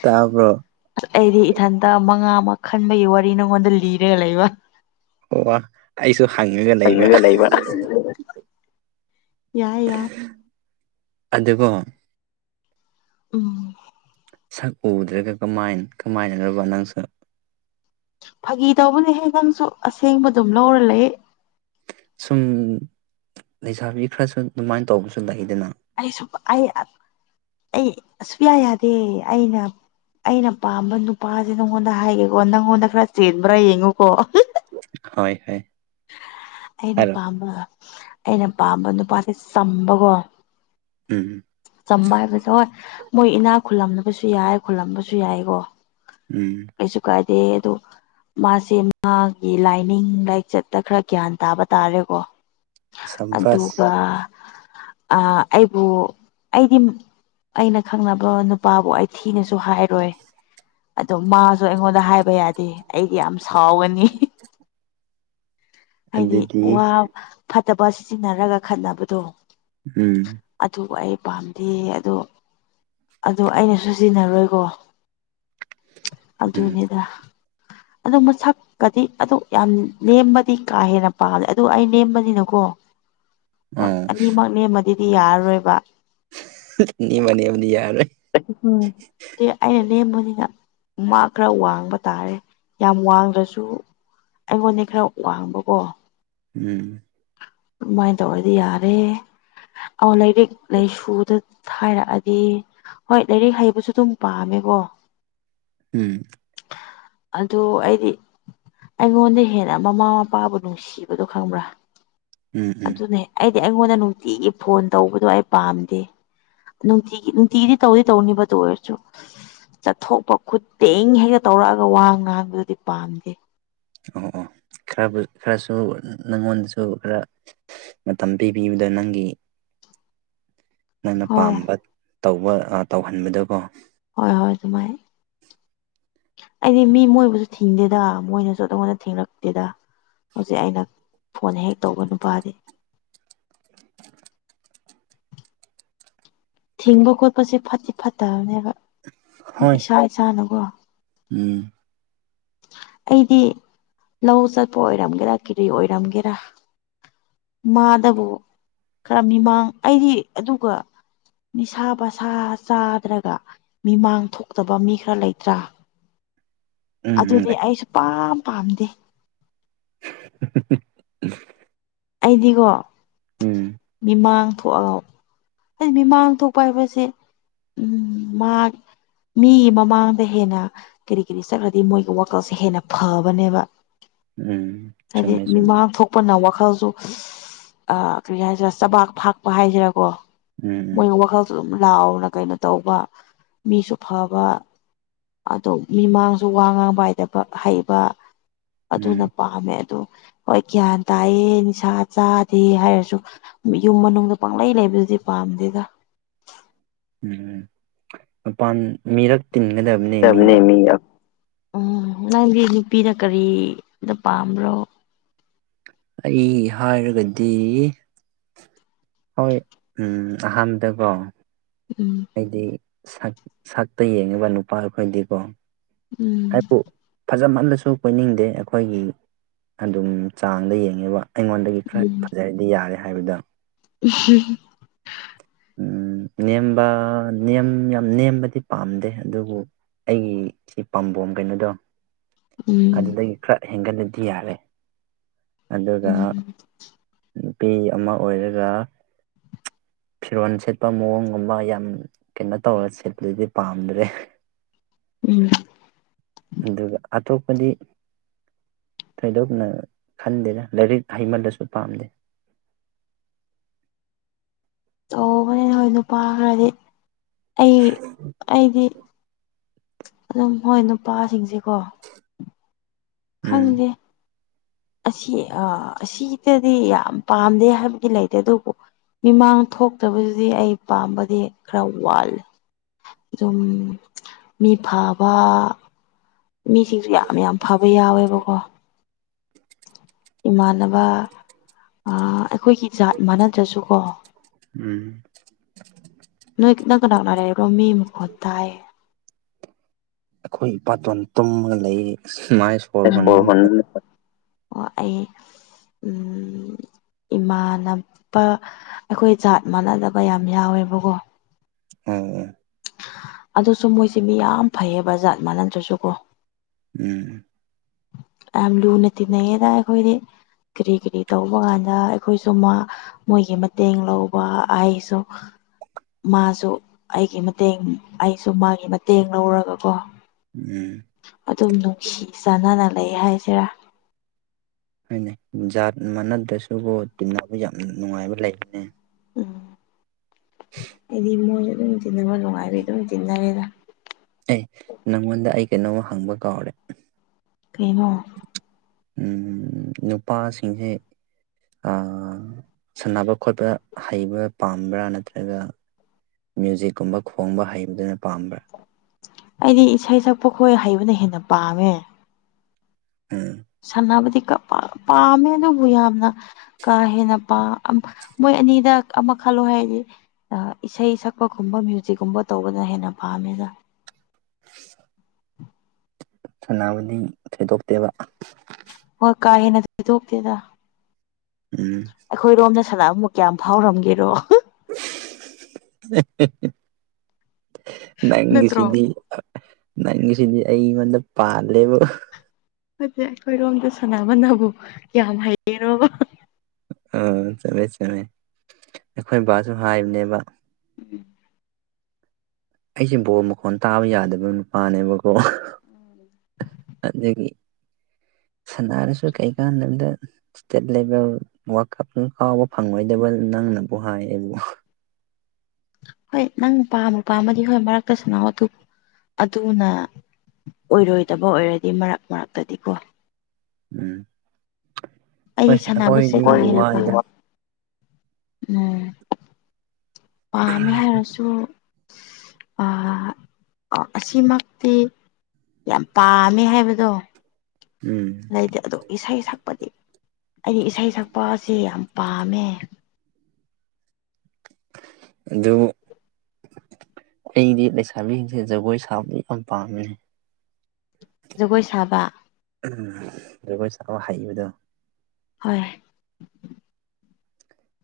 ꯇꯥꯕ꯭ꯔꯣ ꯑꯩꯗꯤ ꯏꯊꯟ ꯇ ꯃꯉꯥ ꯑꯃ ꯈꯟꯕꯒꯤ ꯋꯥꯔꯤ ꯅꯪꯉꯣꯟꯗ ꯂꯤꯔꯒ ꯂꯩꯕ ꯑꯣ ꯋꯥ ꯑꯩꯁꯨ ꯍꯪꯉꯒ ꯂꯩꯕ [unintelligible] ꯌꯥꯏ ꯌꯥꯏ ꯑꯗꯨꯀꯣ ꯎꯝ ꯁꯛ ꯎꯗ꯭ꯔꯒ ꯀꯃꯥꯏ ꯀꯃꯥꯏꯅꯅꯣꯕ ꯅꯪꯁꯨ ꯐꯥꯒꯤ ꯇꯧꯕꯅꯦꯍꯦ ꯅꯪꯁꯨ ꯑꯁꯦꯡꯕ ꯑꯗꯨꯝ ꯂꯧꯔ ꯂꯩꯌꯦ ꯁꯨꯝ ꯂꯩꯁꯥꯕꯤ ꯈꯔꯁꯨ ꯑꯗꯨꯃꯥꯏꯅ ꯇꯧꯕꯁꯨ ꯂꯩꯗꯅ ꯑꯩꯁꯨ ꯑꯩ ꯑꯩꯁꯨꯨꯌꯥ ꯌꯥꯗꯦ ꯑꯩꯅ ꯑꯩꯅ ꯄꯥꯝꯕ ꯅꯨꯄꯥꯁꯦ ꯅꯪꯉꯣꯟꯗ ꯍꯥꯏꯒꯦꯀꯣ ꯅꯪꯉꯣꯟꯗ ꯈꯔ ꯆꯦꯟꯕ꯭ꯔꯥ ꯌꯦꯡꯉꯨꯀꯣ ꯍꯣꯏ ꯍꯣꯏ ꯑꯩꯅ ꯍꯥꯏꯔꯣ ꯄꯥꯝꯕ ꯑꯩꯅ ꯄꯥꯝꯕ ꯅꯨꯄꯥꯁꯦ ꯆꯝꯕꯀꯣ ꯎꯝ ꯆꯝꯕ ꯍꯥꯏꯕꯗꯣ ꯍꯣꯏ ꯃꯣꯏ ꯏꯅꯥꯛ ꯈꯨꯜꯂꯝꯕꯁꯨ ꯌꯥꯏ ꯈꯨꯜꯂꯝꯕꯁꯨ ꯌꯥꯏꯀꯣ ꯎꯝ ꯀꯩꯁꯨ ꯀꯥꯏꯗꯦ ꯑꯗꯣ ꯃꯥꯁꯦ ꯃꯥꯒꯤ ꯂꯥꯏꯅꯤꯡ ꯂꯥꯏꯆꯠꯇ ꯈꯔ ꯒ꯭ꯌꯥꯟ ꯇꯥꯕ ꯇꯥꯔꯦꯀꯣ ꯁꯝꯕꯥꯁ ꯑꯗꯨꯒ ꯑꯩꯕꯨ ꯑꯩꯗꯤ ꯑꯩꯅ ꯈꯪꯅꯕ ꯅꯨꯄꯥꯕꯨ ꯑꯩ ꯊꯤꯅꯁꯨ ꯍꯥꯏꯔꯣꯏ [inaudible] ꯑꯗꯣ ꯃꯥꯁꯨ ꯑꯩꯉꯣꯟꯗ ꯍꯥꯏꯕ ꯌꯥꯗꯦ ꯑꯩꯗꯤ ꯌꯥꯝ ꯁꯥꯎꯒꯅꯤ ꯍꯥꯏꯗꯤ ꯑꯗꯨꯗꯤ ꯋꯥ ꯐꯠꯇꯕ ꯁꯤꯖꯤꯟꯅꯔꯒ ꯈꯠꯅꯕꯗꯣ ꯎꯝ ꯑꯗꯨꯕꯨ ꯑꯩ ꯄꯥꯝꯗꯤꯌꯦ ꯑꯗꯣ ꯑꯗꯨ ꯑꯩꯅꯁꯨ ꯁꯤꯖꯤꯟꯅꯔꯣꯏꯀꯣ ꯎꯝ ꯑꯗꯨꯅꯤꯗ ꯑꯗꯨ ꯃꯁꯛ ꯀꯗꯤ ꯑꯗꯨ ꯌꯥꯝ ꯅꯦꯝꯃꯗꯤ ꯀꯥ ꯍꯦꯟꯅ ꯄꯥꯝꯂꯦ ꯑꯗꯨ ꯑꯩ ꯅꯦꯝꯕꯅꯤꯅꯀꯣ ꯍꯣꯏ ꯑꯣ ꯑꯅꯤꯃꯛꯅꯦꯝꯃꯗꯤꯗꯤ ꯌꯥꯔꯔꯣꯏꯕ ꯅꯤꯡꯃꯅꯤ ꯌꯥꯝꯅꯤ ꯌꯥꯔꯦ ꯎꯝ ꯗꯦ ꯑꯩꯅ ꯅꯦꯝꯕꯅꯤꯅ ꯃꯥ ꯈꯔ ꯋꯥꯡꯕ ꯇꯥꯔꯦ ꯌꯥꯝ ꯋꯥꯡꯗ꯭ꯔꯁꯨ ꯑꯩꯉꯣꯟꯗꯩ ꯈꯔ ꯋꯥꯡꯕꯀꯣ [unintelligible] ꯑꯗꯨꯃꯥꯏꯅ ꯇꯧꯔꯗꯤ ꯌꯥꯔꯦ ꯑ ꯂꯥꯏꯔꯤꯛ ꯂꯥꯏꯁꯨꯗ ꯍꯥꯏꯔꯛꯑꯗꯤ ꯍꯣꯏ ꯂꯥꯏꯔꯤꯛ ꯍꯩꯕꯁꯨ ꯑꯗꯨꯝ ꯄꯥꯝꯃꯦꯒꯣ ꯎꯝ ꯑꯗꯣ ꯑꯩꯗꯤ ꯑꯩꯉꯣꯟꯗꯩ ꯍꯦꯟꯅ ꯃꯃꯥ ꯃꯄꯥꯕꯨ ꯅꯨꯡꯁꯤꯕꯗꯣ ꯈꯪꯕ꯭ꯔꯥ ꯎꯝ ꯎꯝ ꯑꯗꯨꯅꯦ ꯑꯩꯗꯤ ꯑꯩꯉꯣꯟꯗ ꯅꯨꯡꯇꯤꯒꯤ ꯐꯣꯟ ꯇꯧꯕꯗꯣ ꯑꯩ ꯄꯥꯝꯗꯦ ꯅꯨꯡꯇꯤꯒꯤ ꯅꯨꯡꯇꯤꯒꯤꯗꯤ ꯇꯧꯗꯤ ꯇꯧꯅꯤꯕ ꯗꯨ ꯑꯣꯏꯔꯁꯨ ꯆꯠꯊꯣꯛꯄ ꯈꯨꯠꯇꯦꯡ ꯍꯦꯛꯒ ꯇꯧꯔꯛꯑꯒ ꯋꯥ ꯉꯥꯡꯕꯗꯨꯗꯤ ꯄꯥꯝꯗꯦ ꯑꯣ ꯑꯣ ꯈꯔ ꯈꯔꯁꯨ ꯅꯪꯉꯣꯟꯗꯁꯨ ꯈꯔ ꯃꯇꯝ ꯄꯤꯕꯤꯌꯨꯗ ꯅꯪꯒꯤ ꯅꯪꯅ ꯍꯣꯏ ꯄꯥꯝꯕ ꯇꯧꯕ ꯑ ꯇꯧꯍꯟꯕꯗꯀꯣ ꯍꯣꯏ ꯍꯣꯏ ꯑꯗꯨꯃꯥꯏ ꯑꯩꯗꯤ ꯃꯤ ꯃꯣꯏꯕꯨꯁꯨ ꯊꯤꯡꯗꯦꯗ ꯃꯣꯏꯅꯁꯨ ꯑꯉꯣꯟꯗ ꯊꯤꯡꯔꯛꯇꯦꯗ ꯍꯧꯖꯤꯛ ꯑꯩꯅ ꯐꯣꯟ ꯍꯦꯛ ꯇꯧꯕ ꯅꯨꯄꯥꯗꯤ ꯊꯤꯡꯕ ꯈꯣꯠꯄꯁꯦ ꯐꯠꯇꯤ ꯐꯠꯇꯕꯅꯦꯕ ꯍꯣꯏ ꯏꯁꯥ ꯏꯁꯥꯅꯀꯣ ꯎꯝ ꯑꯩꯗꯤ ꯂꯧ ꯆꯠꯄ ꯑꯣꯏꯔꯝꯒꯦꯔ ꯀꯦꯔꯤ ꯑꯣꯏꯔꯝꯒꯦꯔꯥ ꯃꯥꯗꯕꯨ ꯈꯔ ꯃꯤꯃꯥꯡ ꯑꯩꯗꯤ ꯑꯗꯨꯒ ꯅꯤꯁꯥ ꯄꯁꯥ ꯆꯥꯗ꯭ꯔꯒ ꯃꯤꯃꯥꯡ ꯊꯣꯛꯇꯕ ꯃꯤ ꯈꯔ ꯂꯩꯇ꯭ꯔꯥ ꯎꯝ ꯎꯝ ꯑꯗꯨꯗꯤ ꯑꯩ ꯁꯨꯄꯥꯝ ꯄꯥꯝꯗꯦ [unintelligible] ꯑꯩꯗꯤꯀꯣ ꯎꯝ ꯃꯤꯃꯥꯡ ꯊꯣꯛꯑꯒ ꯍꯣꯏ ꯃꯤꯃꯥꯡ ꯊꯣꯛꯄ ꯍꯥꯏꯕꯁꯦ ꯎꯝ ꯃꯥ ꯃꯤꯒꯤ ꯃꯃꯥꯡꯗ ꯍꯦꯟꯅ ꯀꯔꯤ ꯀꯔꯤ ꯆꯠꯂꯗꯤ ꯃꯣꯏꯒꯤ ꯋꯥꯈꯜꯁꯦ ꯍꯦꯟꯅ ꯐꯕꯅꯦꯕ ꯎꯝ ꯍꯥꯏꯗꯤ ꯆꯨꯝꯃꯦ ꯆꯨꯝꯃꯦ ꯃꯤꯃꯥꯡ ꯊꯣꯛ ꯄꯨꯟꯅ ꯋꯥꯈꯜꯖꯨ ꯑ ꯀꯔꯤ ꯍꯥꯏꯖꯤꯔꯥ ꯆꯕꯥꯛ ꯐꯥꯛꯄ ꯍꯥꯏꯖꯤꯔꯀꯣ ꯎꯝ ꯃꯣꯏꯅ ꯋꯥꯈꯜꯁꯨ ꯑꯗꯨꯝ ꯂꯥꯎꯅ ꯀꯩꯅꯣ ꯇꯧꯕ ꯃꯤꯁꯨ ꯐꯕ ꯑꯣꯗꯣ ꯃꯤꯃꯥꯁꯨ ꯋꯥ ꯉꯥꯡꯕ ꯍꯥꯏꯗꯕ ꯍꯩꯕ ꯎꯝ ꯑꯗꯨꯅ ꯎꯝ ꯄ ꯄꯥꯝꯃꯦ ꯑꯗꯨ ꯍꯣꯏ ꯒ꯭ꯌꯥꯟ ꯇꯥꯏꯌꯦ ꯅꯤꯁꯥ ꯆꯥꯗꯦ ꯍꯥꯏꯔꯁꯨ ꯌꯨꯝ ꯃꯅꯨꯡꯗ ꯄꯪꯂꯩ ꯂꯩꯕꯗꯨꯗꯤ ꯄꯥꯝꯗꯦꯗ ꯎꯝ ꯃꯄꯥꯟ ꯃꯤꯔꯛ ꯇꯤꯟꯒꯗꯕ ꯎꯝ ꯅꯪꯗꯤ ꯅꯨꯄꯤꯗ ꯀꯔꯤꯗ ꯄꯥꯝꯕ꯭ꯔꯣ ꯑꯩ ꯍꯥꯏꯔꯒꯗꯤ ꯍꯣꯏ ꯎꯝ ꯑꯍꯥꯟꯕꯗꯀꯣ ꯎꯝ ꯑꯩꯗꯤ ꯁꯛ ꯁꯛꯇ ꯌꯦꯡꯉꯕ ꯅꯨꯄꯥ ꯑꯩꯈꯣꯏꯗꯤꯀꯣ ꯎꯝ ꯍꯥꯏꯕꯨꯨ ꯐꯖꯃꯜꯂꯁꯨ ꯀꯣꯏꯅꯤꯡꯗꯦ ꯑꯩꯈꯣꯏꯒꯤ ꯑꯗꯨꯝ ꯆꯥꯡꯗ ꯌꯦꯡꯉꯦꯕ ꯑꯩꯉꯣꯟꯗꯒꯤ ꯈꯔ ꯐꯖꯔꯗꯤ ꯌꯥꯔꯦ ꯍꯥꯏꯕꯗꯣ ꯑꯨꯝꯍꯨꯝ ꯎꯝ ꯅꯦꯝꯕ ꯅꯦꯝ ꯌꯥꯝ ꯅꯦꯝꯕꯗꯤ ꯄꯥꯝꯗꯦ ꯑꯗꯨꯕꯨ ꯑꯩꯒꯤ ꯁꯤ ꯄꯥꯝꯕꯣꯝ ꯀꯩꯅꯣꯗꯣ ꯎꯝ ꯑꯗꯨꯗꯒꯤ ꯈꯔ ꯍꯦꯟꯒꯠꯂꯗꯤ ꯌꯥꯔꯦ ꯑꯗꯨꯒ ꯎꯝ ꯅꯨꯄꯤ ꯑꯃ ꯑꯣꯏꯔꯒ ꯐꯤꯔꯣꯟ ꯁꯦꯠꯄ ꯃꯑꯣꯡꯒꯨꯝꯕ ꯌꯥꯝ ꯀꯩꯅꯣ ꯇꯧꯔꯒ ꯁꯦꯠꯄꯗꯨꯗꯤ ꯄꯥꯝꯗ꯭ꯔꯦ ꯎꯝ ꯑꯗꯨꯒ ꯑꯇꯣꯞꯄꯗꯤ ꯊꯣꯏꯗꯣꯛꯅ ꯈꯟꯗꯦꯗ ꯂꯥꯏꯔꯤꯛ ꯍꯩꯃꯜꯂꯁꯨ ꯄꯥꯝꯗꯦ ꯇꯧꯕꯅꯤ ꯅꯣꯏ ꯅꯨꯄꯥ ꯈꯔꯗꯤ ꯑꯩ ꯑꯩꯗꯤ ꯑꯗꯨꯝ ꯍꯣꯏ ꯅꯨꯄꯥꯁꯤꯡꯁꯦꯀꯣ ꯎꯝ ꯈꯪꯗꯦ ꯑꯁꯤ ꯑꯁꯤꯗꯗꯤ ꯌꯥꯝ ꯄꯥꯝꯗꯦ ꯍꯥꯏꯕꯗꯤ ꯂꯩꯇꯦ ꯑꯗꯨꯕꯨ ꯃꯤꯃꯥꯡ ꯊꯣꯛꯇꯕꯗꯨꯗꯤ ꯑꯩ ꯄꯥꯝꯕꯗꯤ ꯈꯔ ꯋꯥꯠꯂꯦ ꯑꯗꯨꯝ ꯃꯤ ꯐꯕꯥ ꯃꯤꯁꯤꯡꯁꯨ ꯌꯥꯝ ꯌꯥꯝ ꯐꯕ ꯌꯥꯎꯋꯦꯕꯀꯣ ꯏꯃꯥꯟꯅꯕ ꯑ ꯑꯩꯈꯣꯏꯒꯤ ꯖꯥꯠ ꯃꯥꯟꯅꯗ꯭ꯔꯁꯨ ꯀꯣ ꯎꯝ ꯅꯣꯏ ꯅꯪ ꯀꯅꯥꯅ ꯂꯩꯕꯅꯣ ꯃꯤ ꯃꯈꯣꯟ ꯇꯥꯏ ꯑꯩꯈꯣꯏ ꯏꯄꯥꯇꯣꯟ ꯇꯨꯝꯃꯒ ꯂꯩ ꯁꯨꯃꯥꯏꯅ ꯁꯣꯔꯍꯣꯟꯕ ꯃꯈꯣꯜ ꯎꯝ ꯏꯃꯥꯟꯅꯕ ꯑꯩꯈꯣꯏ ꯖꯥꯠ ꯃꯥꯟꯅꯗꯕ ꯌꯥꯝ ꯌꯥꯎꯋꯦꯕꯀꯣ ꯑꯝ ꯑꯗꯨꯁꯨ ꯃꯣꯏꯁꯦ ꯃꯤ ꯌꯥꯝ ꯐꯩꯌꯦꯕ ꯖꯥꯠ ꯃꯥꯟꯅꯗ꯭ꯔꯁꯨ ꯀꯣ ꯎꯝ ꯌꯥꯝ ꯂꯨꯅ ꯇꯤꯟꯅꯩꯌꯦꯗꯥ ꯑꯩꯈꯣꯏꯗꯤ ꯀꯔꯤ ꯀꯔꯤ ꯇꯧꯕ ꯀꯥꯟꯗ ꯑꯩꯈꯣꯏꯁꯨ ꯃꯣꯏꯒꯤ ꯃꯇꯦꯡ ꯂꯧꯕ ꯑꯩꯁꯨ ꯃꯥꯁꯨ ꯒꯤ ꯃꯇꯦꯡ ꯑꯩꯁꯨ ꯃꯥꯒꯤ ꯃꯇꯦꯡ ꯂꯧꯔꯒꯀꯣ ꯎꯝ ꯑꯗꯨꯝ ꯅꯨꯡꯁꯤ ꯆꯥꯟꯅꯅ ꯂꯩ ꯍꯥꯏꯁꯦꯔꯥ ꯍꯣꯏꯅꯦ ꯖꯥꯠ ꯃꯥꯟꯅꯗ꯭ꯔꯁꯨ ꯇꯤꯟꯅꯕ ꯌꯥꯝ ꯅꯨꯡꯉꯥꯏꯕ ꯂꯩꯕꯅꯦ ꯎꯝ ꯑꯩꯗꯤ ꯃꯣꯏꯁꯨ ꯑꯗꯨꯝ ꯇꯤꯟꯅꯕ ꯅꯨꯡꯉꯥꯏꯕꯩ ꯑꯗꯨꯝ ꯇꯤꯟꯅꯔꯦꯗ ꯑꯦ ꯅꯪꯉꯣꯟꯗ ꯑꯩ ꯀꯩꯅꯣꯝꯃ ꯍꯪꯕ ꯀꯥꯎꯔꯦ ꯀꯩꯅꯣ ꯎꯝ ꯅꯨꯄꯥꯁꯤꯡꯁꯦ ꯑ ꯁꯥꯟꯅꯕ ꯈꯣꯠꯄ ꯍꯩꯕ ꯄꯥꯝꯕ꯭ꯔꯥ ꯅꯠꯇ꯭ꯔꯒ ꯃ꯭ꯌꯨꯖꯤꯛꯀꯨꯝꯕ ꯈꯣꯡꯕ ꯍꯩꯕꯗꯨꯅ ꯄꯥꯝꯕ꯭ꯔꯥ ꯑꯩꯗꯤ ꯏꯁꯩ ꯁꯛꯄ ꯈꯣꯏ ꯍꯩꯕꯅ ꯍꯦꯟꯅ ꯄꯥꯝꯃꯦ ꯎꯝ ꯁꯥꯟꯅꯕꯗꯤ ꯄꯥꯝꯃꯦ ꯑꯗꯨꯕꯨ ꯌꯥꯝꯅ ꯀꯥ ꯍꯦꯟꯅ ꯄꯥꯝꯕ ꯃꯣꯏ ꯑꯅꯤꯗ ꯑꯃꯈꯛ ꯈꯜꯂꯣ ꯍꯥꯏꯔꯗꯤ ꯑ ꯏꯁꯩ ꯁꯛꯄꯒꯨꯝꯕ ꯃ꯭ꯌꯨꯖꯤꯛꯀꯨꯝꯕ ꯇꯧꯕꯗ ꯍꯦꯟꯅ ꯄꯥꯝꯃꯦꯗ [unintelligible] [inaudible] ꯁꯥꯟꯅꯕꯗꯤ ꯊꯣꯏꯗꯣꯛꯇꯦꯕ ꯍꯣꯏ ꯀꯥ ꯍꯦꯟꯅ ꯊꯣꯏꯗꯣꯛꯇꯦꯗ ꯎꯝ ꯑꯩꯈꯣꯏꯔꯣꯝꯗ ꯁꯅꯥꯕꯕꯨ ꯀꯌꯥꯝ ꯐꯥꯎꯔꯝꯒꯦꯔꯣ ꯍꯦ ꯍꯦ ꯍꯦ ꯅꯠꯇ꯭ꯔꯣ ꯅꯪꯒꯤꯁꯤꯗꯤ ꯅꯪꯒꯤꯁꯤꯗꯤ ꯑꯩꯉꯣꯟꯗ ꯄꯥꯜꯂꯦꯕꯣ ꯅꯠꯇꯦ ꯑꯩꯈꯣꯏꯔꯣꯝꯗ ꯁꯅꯥꯃꯟꯅꯕꯨ ꯌꯥꯝ ꯍꯩꯒꯦꯔꯣꯕ ꯎꯝ ꯆꯠꯃꯦ ꯆꯨꯝꯃꯦ ꯑꯩꯈꯣꯏ ꯕꯥꯁꯨ ꯍꯥꯏꯕꯅꯦꯕ ꯎꯝ ꯑꯩꯁꯦ ꯕꯣꯜ ꯃꯈꯣꯟ ꯇꯥꯕ ꯌꯥꯗꯕ ꯅꯨꯄꯥꯅꯦꯕꯀꯣ ꯑꯗꯨꯒꯤ ꯁꯅꯥꯔꯁꯨ ꯀꯩꯀꯥꯟꯗꯝꯗ ꯏꯁꯇꯦꯠ ꯂꯦꯚꯦꯜ ꯋꯥꯔꯗꯀꯞ ꯀꯥꯎꯕ ꯐꯪꯂꯉꯣꯏꯗꯕ ꯅꯪꯅꯕꯨ ꯍꯥꯏ ꯑꯩꯕꯨ ꯍꯣꯏ ꯅꯪ ꯄꯥꯝꯕꯨ ꯄꯥꯝꯃꯗꯤ ꯍꯣꯏ ꯃꯔꯛꯇ ꯁꯅꯥꯎ ꯑꯗꯨ ꯑꯗꯨꯅ ꯑꯣꯏꯔꯣꯏꯗꯕ ꯑꯣꯏꯔꯗꯤ ꯃꯔꯛ ꯃꯔꯛꯇꯗꯤ ꯀꯣ ꯎꯝ ꯍꯣꯏ ꯑꯩꯗꯤ ꯁꯥꯟꯅꯕꯁꯦ ꯑꯩꯈꯣꯏꯗꯤ ꯀꯥ ꯍꯦꯟꯅ ꯄꯥꯝꯃꯦ ꯋꯥꯏꯗ ꯎꯝ ꯑ ꯑꯃ ꯍꯥꯏꯔꯁꯨ ꯑ ꯑꯣ ꯑꯁꯤꯃꯛꯇꯤ ꯌꯥꯝ ꯄꯥꯝꯃꯦ ꯍꯥꯏꯕꯗꯣ ꯎꯝ ꯂꯩꯇꯦ ꯑꯗꯣ ꯏꯁꯩ ꯁꯛꯄꯗꯤ ꯑꯩꯗꯤ ꯏꯁꯩ ꯁꯛꯄ ꯑꯁꯤ ꯌꯥꯝ ꯄꯥꯝꯃꯦ ꯑꯗꯨ ꯑꯩꯗꯤ ꯂꯩꯁꯥꯕꯤꯁꯤꯡꯁꯦ ꯖꯒꯣꯏ ꯁꯥꯕꯗꯤ ꯌꯥꯝ ꯄꯥꯝꯃꯤ ꯖꯒꯣꯏ ꯁꯥꯕ ꯖꯒꯣꯏ ꯁꯥꯥꯛꯈꯕ ꯍꯩꯏꯕꯗꯣ ꯍꯣꯏ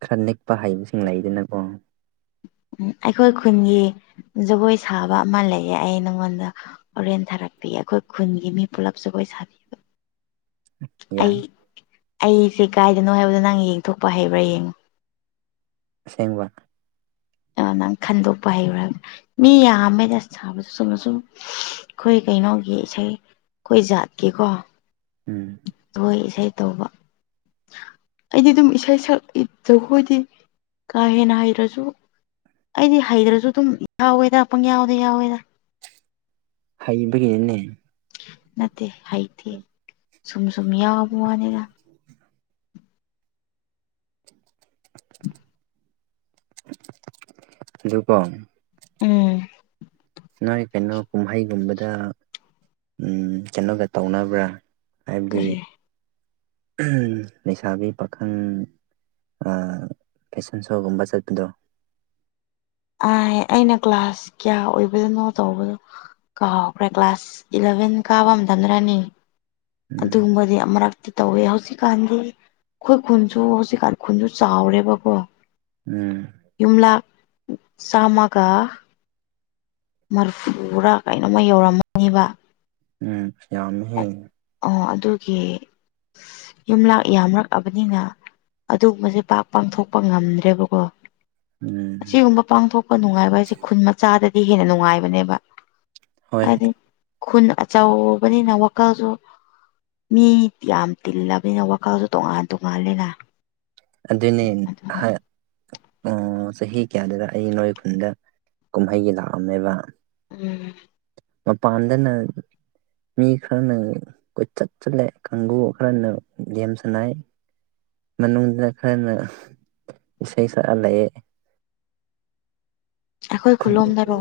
ꯈꯔ ꯅꯦꯛꯄ ꯍꯩꯕꯁꯤꯡ ꯂꯩꯗꯅꯀꯣ ꯎꯝ ꯑꯩꯈꯣꯏ ꯈꯨꯟꯒꯤ ꯖꯒꯣꯏ ꯁꯥꯕ ꯑꯃ ꯂꯩꯌꯦ ꯑꯩ ꯅꯪꯉꯣꯟꯗ ꯍꯣꯔꯦꯟ ꯊꯥꯔꯛꯄꯤ ꯑꯩꯈꯣꯏ ꯈꯨꯟꯒꯤ ꯃꯤ ꯄꯨꯂꯞ ꯖꯒꯣꯏ ꯁꯥꯕꯤꯌꯨ [inaudible] ꯑꯩ ꯌꯥꯏ ꯑꯩꯁꯦ ꯀꯥꯏꯗꯅꯣ ꯍꯥꯏꯕꯗꯣ ꯅꯪ ꯌꯦꯡꯊꯣꯛꯄ ꯍꯩꯕ꯭ꯔꯥ ꯌꯦꯡꯉꯣ ꯁꯦꯡꯕ ꯑ ꯅꯪ ꯈꯟꯗꯣꯛꯄ ꯍꯩꯔꯨꯔꯒ ꯃꯤ ꯌꯥꯝꯃꯦꯗꯁ ꯁꯥꯕꯗ ꯁꯨꯝꯅ ꯁꯨꯝ ꯑꯩꯈꯣꯏ ꯀꯩꯅꯣꯒꯤ ꯏꯁꯩ ꯑꯩꯈꯣꯏ ꯖꯥꯠꯀꯤꯀꯣ ꯎꯝ ꯍꯣꯏ ꯏꯁꯩ ꯇꯧꯕ ꯑꯩꯗꯤ ꯑꯗꯨꯝ ꯏꯁꯩ ꯁꯛ ꯖꯈꯣꯏꯗꯤ ꯀꯥ ꯍꯦꯟꯅ ꯍꯩꯔꯁꯨ ꯑꯩꯗꯤ ꯍꯩꯗ꯭ꯔꯁꯨ ꯑꯗꯨꯝ ꯌꯥꯎꯋꯦꯗ ꯑ ꯄꯪ ꯌꯥꯎꯋꯗ ꯌꯥꯎꯋꯦꯗ ꯍꯩꯕꯒꯤꯅꯦ ꯅꯠꯇꯦ ꯍꯩꯇꯦ ꯁꯨꯝ ꯁꯨꯝ ꯌꯥꯎꯕ ꯋꯥꯅꯤꯅ ꯀꯝ ꯎꯝ ꯅꯣꯏ ꯀꯩꯅꯣ ꯀꯨꯝꯍꯩꯒꯨꯝꯕꯗ ꯀꯩꯅꯣꯒ ꯇꯧꯅꯕ꯭ꯔꯥ ꯍꯥꯏꯕꯗꯤ ꯀꯔꯤ ꯂꯩꯁꯥꯕꯤ ꯄꯥꯈꯪ ꯐꯦꯁꯟ ꯁꯣꯒꯨꯝꯕ ꯆꯠꯄꯗꯣ ꯑ ꯑꯩꯅ ꯀ꯭ꯂꯥꯁ ꯀꯌꯥ ꯑꯣꯏꯕꯗꯅꯣ ꯇꯧꯕꯗꯣ ꯀꯥꯎꯍꯈ꯭ꯔꯦ ꯀ꯭ꯂꯥꯁ ꯏꯂꯚꯦꯟ ꯀꯥꯕ ꯑꯃ ꯊꯝꯗ꯭ꯔꯅꯤ ꯎꯝ ꯑꯗꯨꯒꯨꯝꯕꯗꯤ ꯑꯃꯨꯔꯛ ꯤ ꯇꯧꯋꯦ ꯍꯧꯖꯤꯛꯀꯥꯟꯗꯤ ꯑꯩꯈꯣꯏ ꯈꯨꯟꯁꯨ ꯍꯧꯖꯤꯛꯀꯥꯟ ꯈꯨꯟꯁꯨ ꯆꯥꯎꯔꯦꯕꯀꯣ ꯎꯝ ꯌꯨꯝꯂ ꯁꯝꯒ ꯃꯔꯐꯨꯨꯔꯥ ꯀꯩꯅꯣꯝꯃ ꯌꯧꯔꯝꯃꯅꯤꯕ ꯎꯝ ꯌꯥꯝ ꯍꯦ ꯑꯣ ꯑꯗꯨꯒꯤ ꯌꯨꯝ ꯂꯥꯛ ꯌꯥꯝꯔꯛꯑꯕꯅꯤꯅ ꯑꯗꯨꯒꯨꯝꯕꯁꯦ ꯄꯥꯛ ꯄꯥꯡꯊꯣꯛꯄ ꯉꯝꯗ꯭ꯔꯦꯕꯀꯣ ꯎꯝ ꯑꯁꯤꯒꯨꯝꯕ ꯄꯥꯡꯊꯣꯛꯄ ꯅꯨꯡꯉꯥꯏꯕ ꯍꯥꯏꯁꯦ ꯈꯨꯟ ꯃꯆꯥꯗꯗꯤ ꯍꯦꯟꯅ ꯅꯨꯡꯉꯥꯏꯕꯅꯦꯕ ꯍꯣꯏ ꯍꯥꯏꯗꯤ ꯈꯨꯟ ꯑꯆꯥꯎꯕꯅꯤ ꯩꯅ ꯋꯥꯈꯜꯁꯨ ꯃꯤ ꯌꯥꯝ ꯇꯤꯜꯂꯕꯅꯤꯅ ꯋꯥꯈꯜꯁꯨ ꯇꯣꯉꯥꯟ ꯇꯣꯉꯥꯂꯅ ꯑꯗꯨꯅꯦ ꯑꯣ ꯆꯍꯤ ꯀꯌꯥꯗꯨꯗ ꯑꯩ ꯅꯣꯏ ꯈꯨꯟꯗ ꯀꯨꯝꯍꯩꯒꯤ ꯂꯥꯛꯑꯝꯃꯦꯕ ꯎꯝ ꯃꯄꯥꯟꯗꯅ ꯃꯤ ꯈꯔꯅ ꯀꯣꯏꯆꯠ ꯆꯠꯂꯦ ꯀꯥꯡꯕꯨꯨ ꯈꯔꯅ ꯌꯥꯝꯦꯝ ꯁꯥꯟꯅ ꯃꯅꯨꯡꯅ ꯈꯔꯅ ꯏꯁꯩ ꯁꯛꯍꯂꯑꯦ ꯑꯩꯈꯣꯏ ꯈꯨꯂꯣꯝꯗꯔꯣ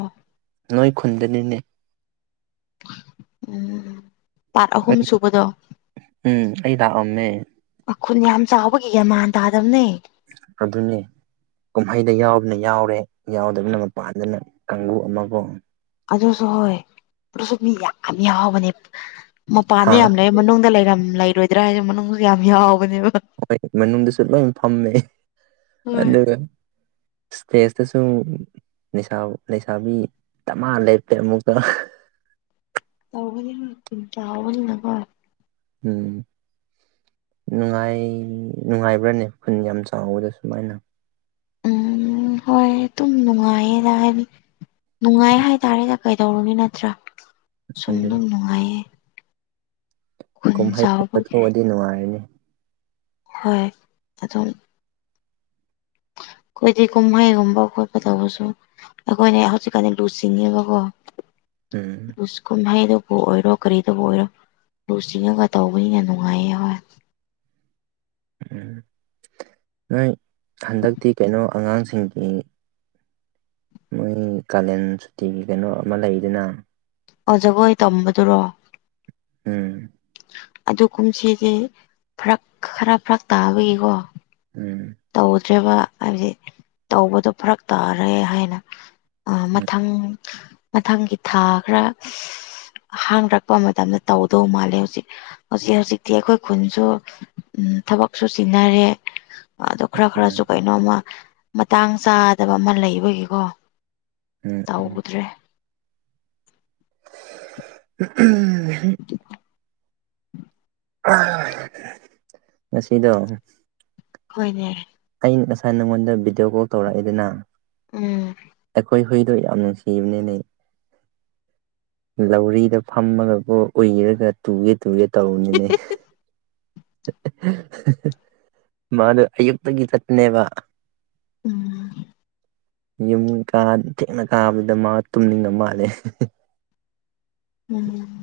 ꯅꯣꯏ ꯈꯨꯟꯗꯅꯤꯅꯦ ꯎꯝ ꯄꯥꯠ ꯑꯍꯨꯝ ꯑꯩ ꯁꯨꯕꯗꯣ ꯎꯝ ꯑꯩ ꯂꯥꯛꯑꯝꯃꯦ ꯃꯈꯨꯟ ꯌꯥꯝ ꯆꯥꯎꯕꯒꯤꯒ ꯃꯥꯟ ꯇꯥꯗꯕꯅꯦ ꯑ ꯑꯗꯨꯅꯤ ꯀꯨꯝꯍꯩꯗ ꯌꯥꯎꯕꯅ ꯌꯥꯎꯔꯦ ꯌꯥꯎꯗꯕꯅ ꯃꯄꯥꯟꯗꯅ ꯀꯥꯡꯕꯨ ꯑꯃꯒ ꯑꯗꯨꯁꯨ ꯍꯣꯏ ꯑꯗꯨꯁꯨ ꯃꯤ ꯌꯥꯝ ꯌꯥꯎꯕꯅꯦ ꯍꯥ ꯃꯄꯥꯟꯗ ꯌꯥꯝ ꯂꯩ ꯃꯅꯨꯡꯗ ꯂꯩꯔꯝ ꯂꯩꯔꯣꯏꯗ꯭ꯔꯥ ꯍꯥꯏꯁꯦ ꯃꯅꯨꯡꯗ ꯌꯥꯝ ꯌꯥꯎꯕꯅꯦꯕ ꯍꯣꯏ ꯃꯅꯨꯡꯗꯁꯨ ꯂꯣꯏ ꯐꯝꯃꯦ ꯍꯣꯏ ꯑꯗꯨꯒ ꯏꯁꯇꯦꯖꯇꯁꯨ ꯂꯩꯁꯥꯕꯤ ꯇꯅ ꯂꯩꯞꯄꯦ ꯑꯃꯨꯛꯀ ꯇꯧꯕꯅꯤ ꯍꯣꯏ ꯀꯟ ꯇꯕꯅꯤꯅ ꯍꯣꯏ ꯎꯟ ꯅꯨꯡꯉꯥꯏ ꯅꯨꯡꯉꯥꯏꯕ꯭ꯔꯥꯅꯦ ꯈꯨꯟ ꯌꯥꯝ ꯆꯥꯎꯕꯗ ꯁꯨꯃꯥꯏꯅ ꯎꯝ ꯍꯣꯏ ꯑꯗꯨꯝ ꯅꯨꯡꯉꯥꯏꯌꯦꯗ ꯍꯥꯏꯅꯤ ꯅꯨꯡꯉꯥꯏ ꯍꯥꯏꯇꯥꯔꯦ ꯀꯩꯗꯧꯔꯨꯅꯤ ꯅꯠꯇ꯭ꯔꯥ ꯁꯨꯝ ꯑꯗꯨꯅꯤ ꯑꯗꯨꯝ ꯅꯨꯡꯉꯥꯏꯌꯦ ꯈꯨꯟ ꯆꯥꯎꯕꯒꯤ ꯀꯨꯝꯍꯩꯊꯑꯗꯤ ꯅꯨꯡꯉꯥꯏꯔꯅꯤ ꯍꯣꯏ ꯑꯗꯨꯝ ꯑꯩꯈꯣꯏꯗꯤ ꯀꯨꯝꯍꯩꯒꯨꯝꯕ ꯈꯣꯠꯄ ꯇꯧꯕꯁꯨ ꯑꯩꯈꯣꯏꯅꯦ ꯍꯧꯖꯤꯛꯀꯥꯟꯗꯤ ꯂꯨ ꯉꯦꯕꯀꯣ ꯎꯝ ꯀꯨꯝꯍꯩꯗꯨꯕꯨ ꯑꯣꯏꯔꯣ ꯀꯔꯤꯗꯕꯨ ꯑꯣꯏꯔꯣ ꯂꯨ ꯆꯤꯡꯉꯒ ꯇꯧꯕꯅꯤꯅ ꯅꯨꯡꯉꯥꯏꯌꯦ ꯍꯣꯏ ꯎꯝ ꯅꯣꯏ ꯍꯟꯗꯛꯇꯤ ꯀꯩꯅꯣ ꯑꯉꯥꯡꯁꯤꯡꯒꯤ ꯃꯣꯏ ꯀꯥꯂꯦꯟ ꯁꯨꯇꯤꯒꯤ ꯀꯩꯅꯣ ꯑꯃ ꯂꯩꯗꯨꯅ ꯑꯣ ꯖꯒꯣꯏ ꯇꯝꯕꯗꯨꯔꯣ ꯎꯝ ꯑꯗꯨ ꯀꯨꯝꯁꯤꯗꯤ ꯐꯔꯛ ꯈꯔ ꯐꯔꯛ ꯇꯥꯕꯒꯤꯀꯣ ꯎꯝ ꯇꯧꯗ꯭ꯔꯦꯔꯤꯕ ꯍꯥꯏꯕꯗꯤ ꯇꯧꯕꯗꯣ ꯐꯔꯛ ꯇꯥꯔꯦ ꯍꯥꯏꯅ ꯎꯝ ꯃꯊꯪ ꯃꯊꯪꯒꯤ ꯊꯥ ꯈꯔ ꯍꯥꯡꯔꯛꯄ ꯃꯇꯝꯗ ꯇꯧꯗꯧ ꯃꯥꯜꯂꯦ ꯍꯧꯖꯤꯛ ꯍꯧꯖꯤꯛ ꯍꯧꯖꯤꯛꯇꯤ ꯑꯩꯈꯣꯏ ꯈꯨꯟꯁꯨ ꯎ ꯊꯕꯛꯁꯨ ꯁꯤꯟꯅꯔꯦ ꯑꯗꯨ ꯈꯔ ꯈꯔꯁꯨ ꯀꯩꯅꯣꯝꯃ ꯃꯇꯥꯡ ꯆꯥꯗꯕ ꯑꯃ ꯂꯩꯕꯒꯤꯀꯣ ꯎꯝ ꯎꯝ ꯇꯧꯗ꯭ꯔꯦ ꯎꯝ ꯉꯗꯣ ꯍꯣꯏꯅꯦ ꯑ ꯉꯁꯥꯏ ꯅꯉꯣꯟꯗ ꯚꯤꯗꯤꯑꯣ ꯀꯣꯜ ꯇꯧꯔꯛꯏꯗꯅ ꯎꯝ ꯑꯩꯈꯣꯏ ꯐꯩꯗꯣ ꯌꯥꯝ ꯅꯨꯡꯁꯤꯕꯅꯦ ꯂꯩ ꯂꯧꯔꯤꯗ ꯐꯝꯃꯒꯕꯨ ꯑꯣꯏꯔꯒ ꯇꯨꯒꯦ ꯇꯨꯒꯦ ꯇꯧꯔꯅꯤꯅꯦ ꯃꯥꯅ ꯑꯌꯨꯛꯇꯒꯤ ꯆꯠꯅꯦꯕ ꯎꯝ ꯌꯨꯝ ꯀ ꯊꯦꯛꯅ ꯀꯥꯕꯗ ꯃꯥ ꯇꯨꯝꯅꯤꯡꯕ ꯃꯥꯜꯂꯦ ꯎꯝ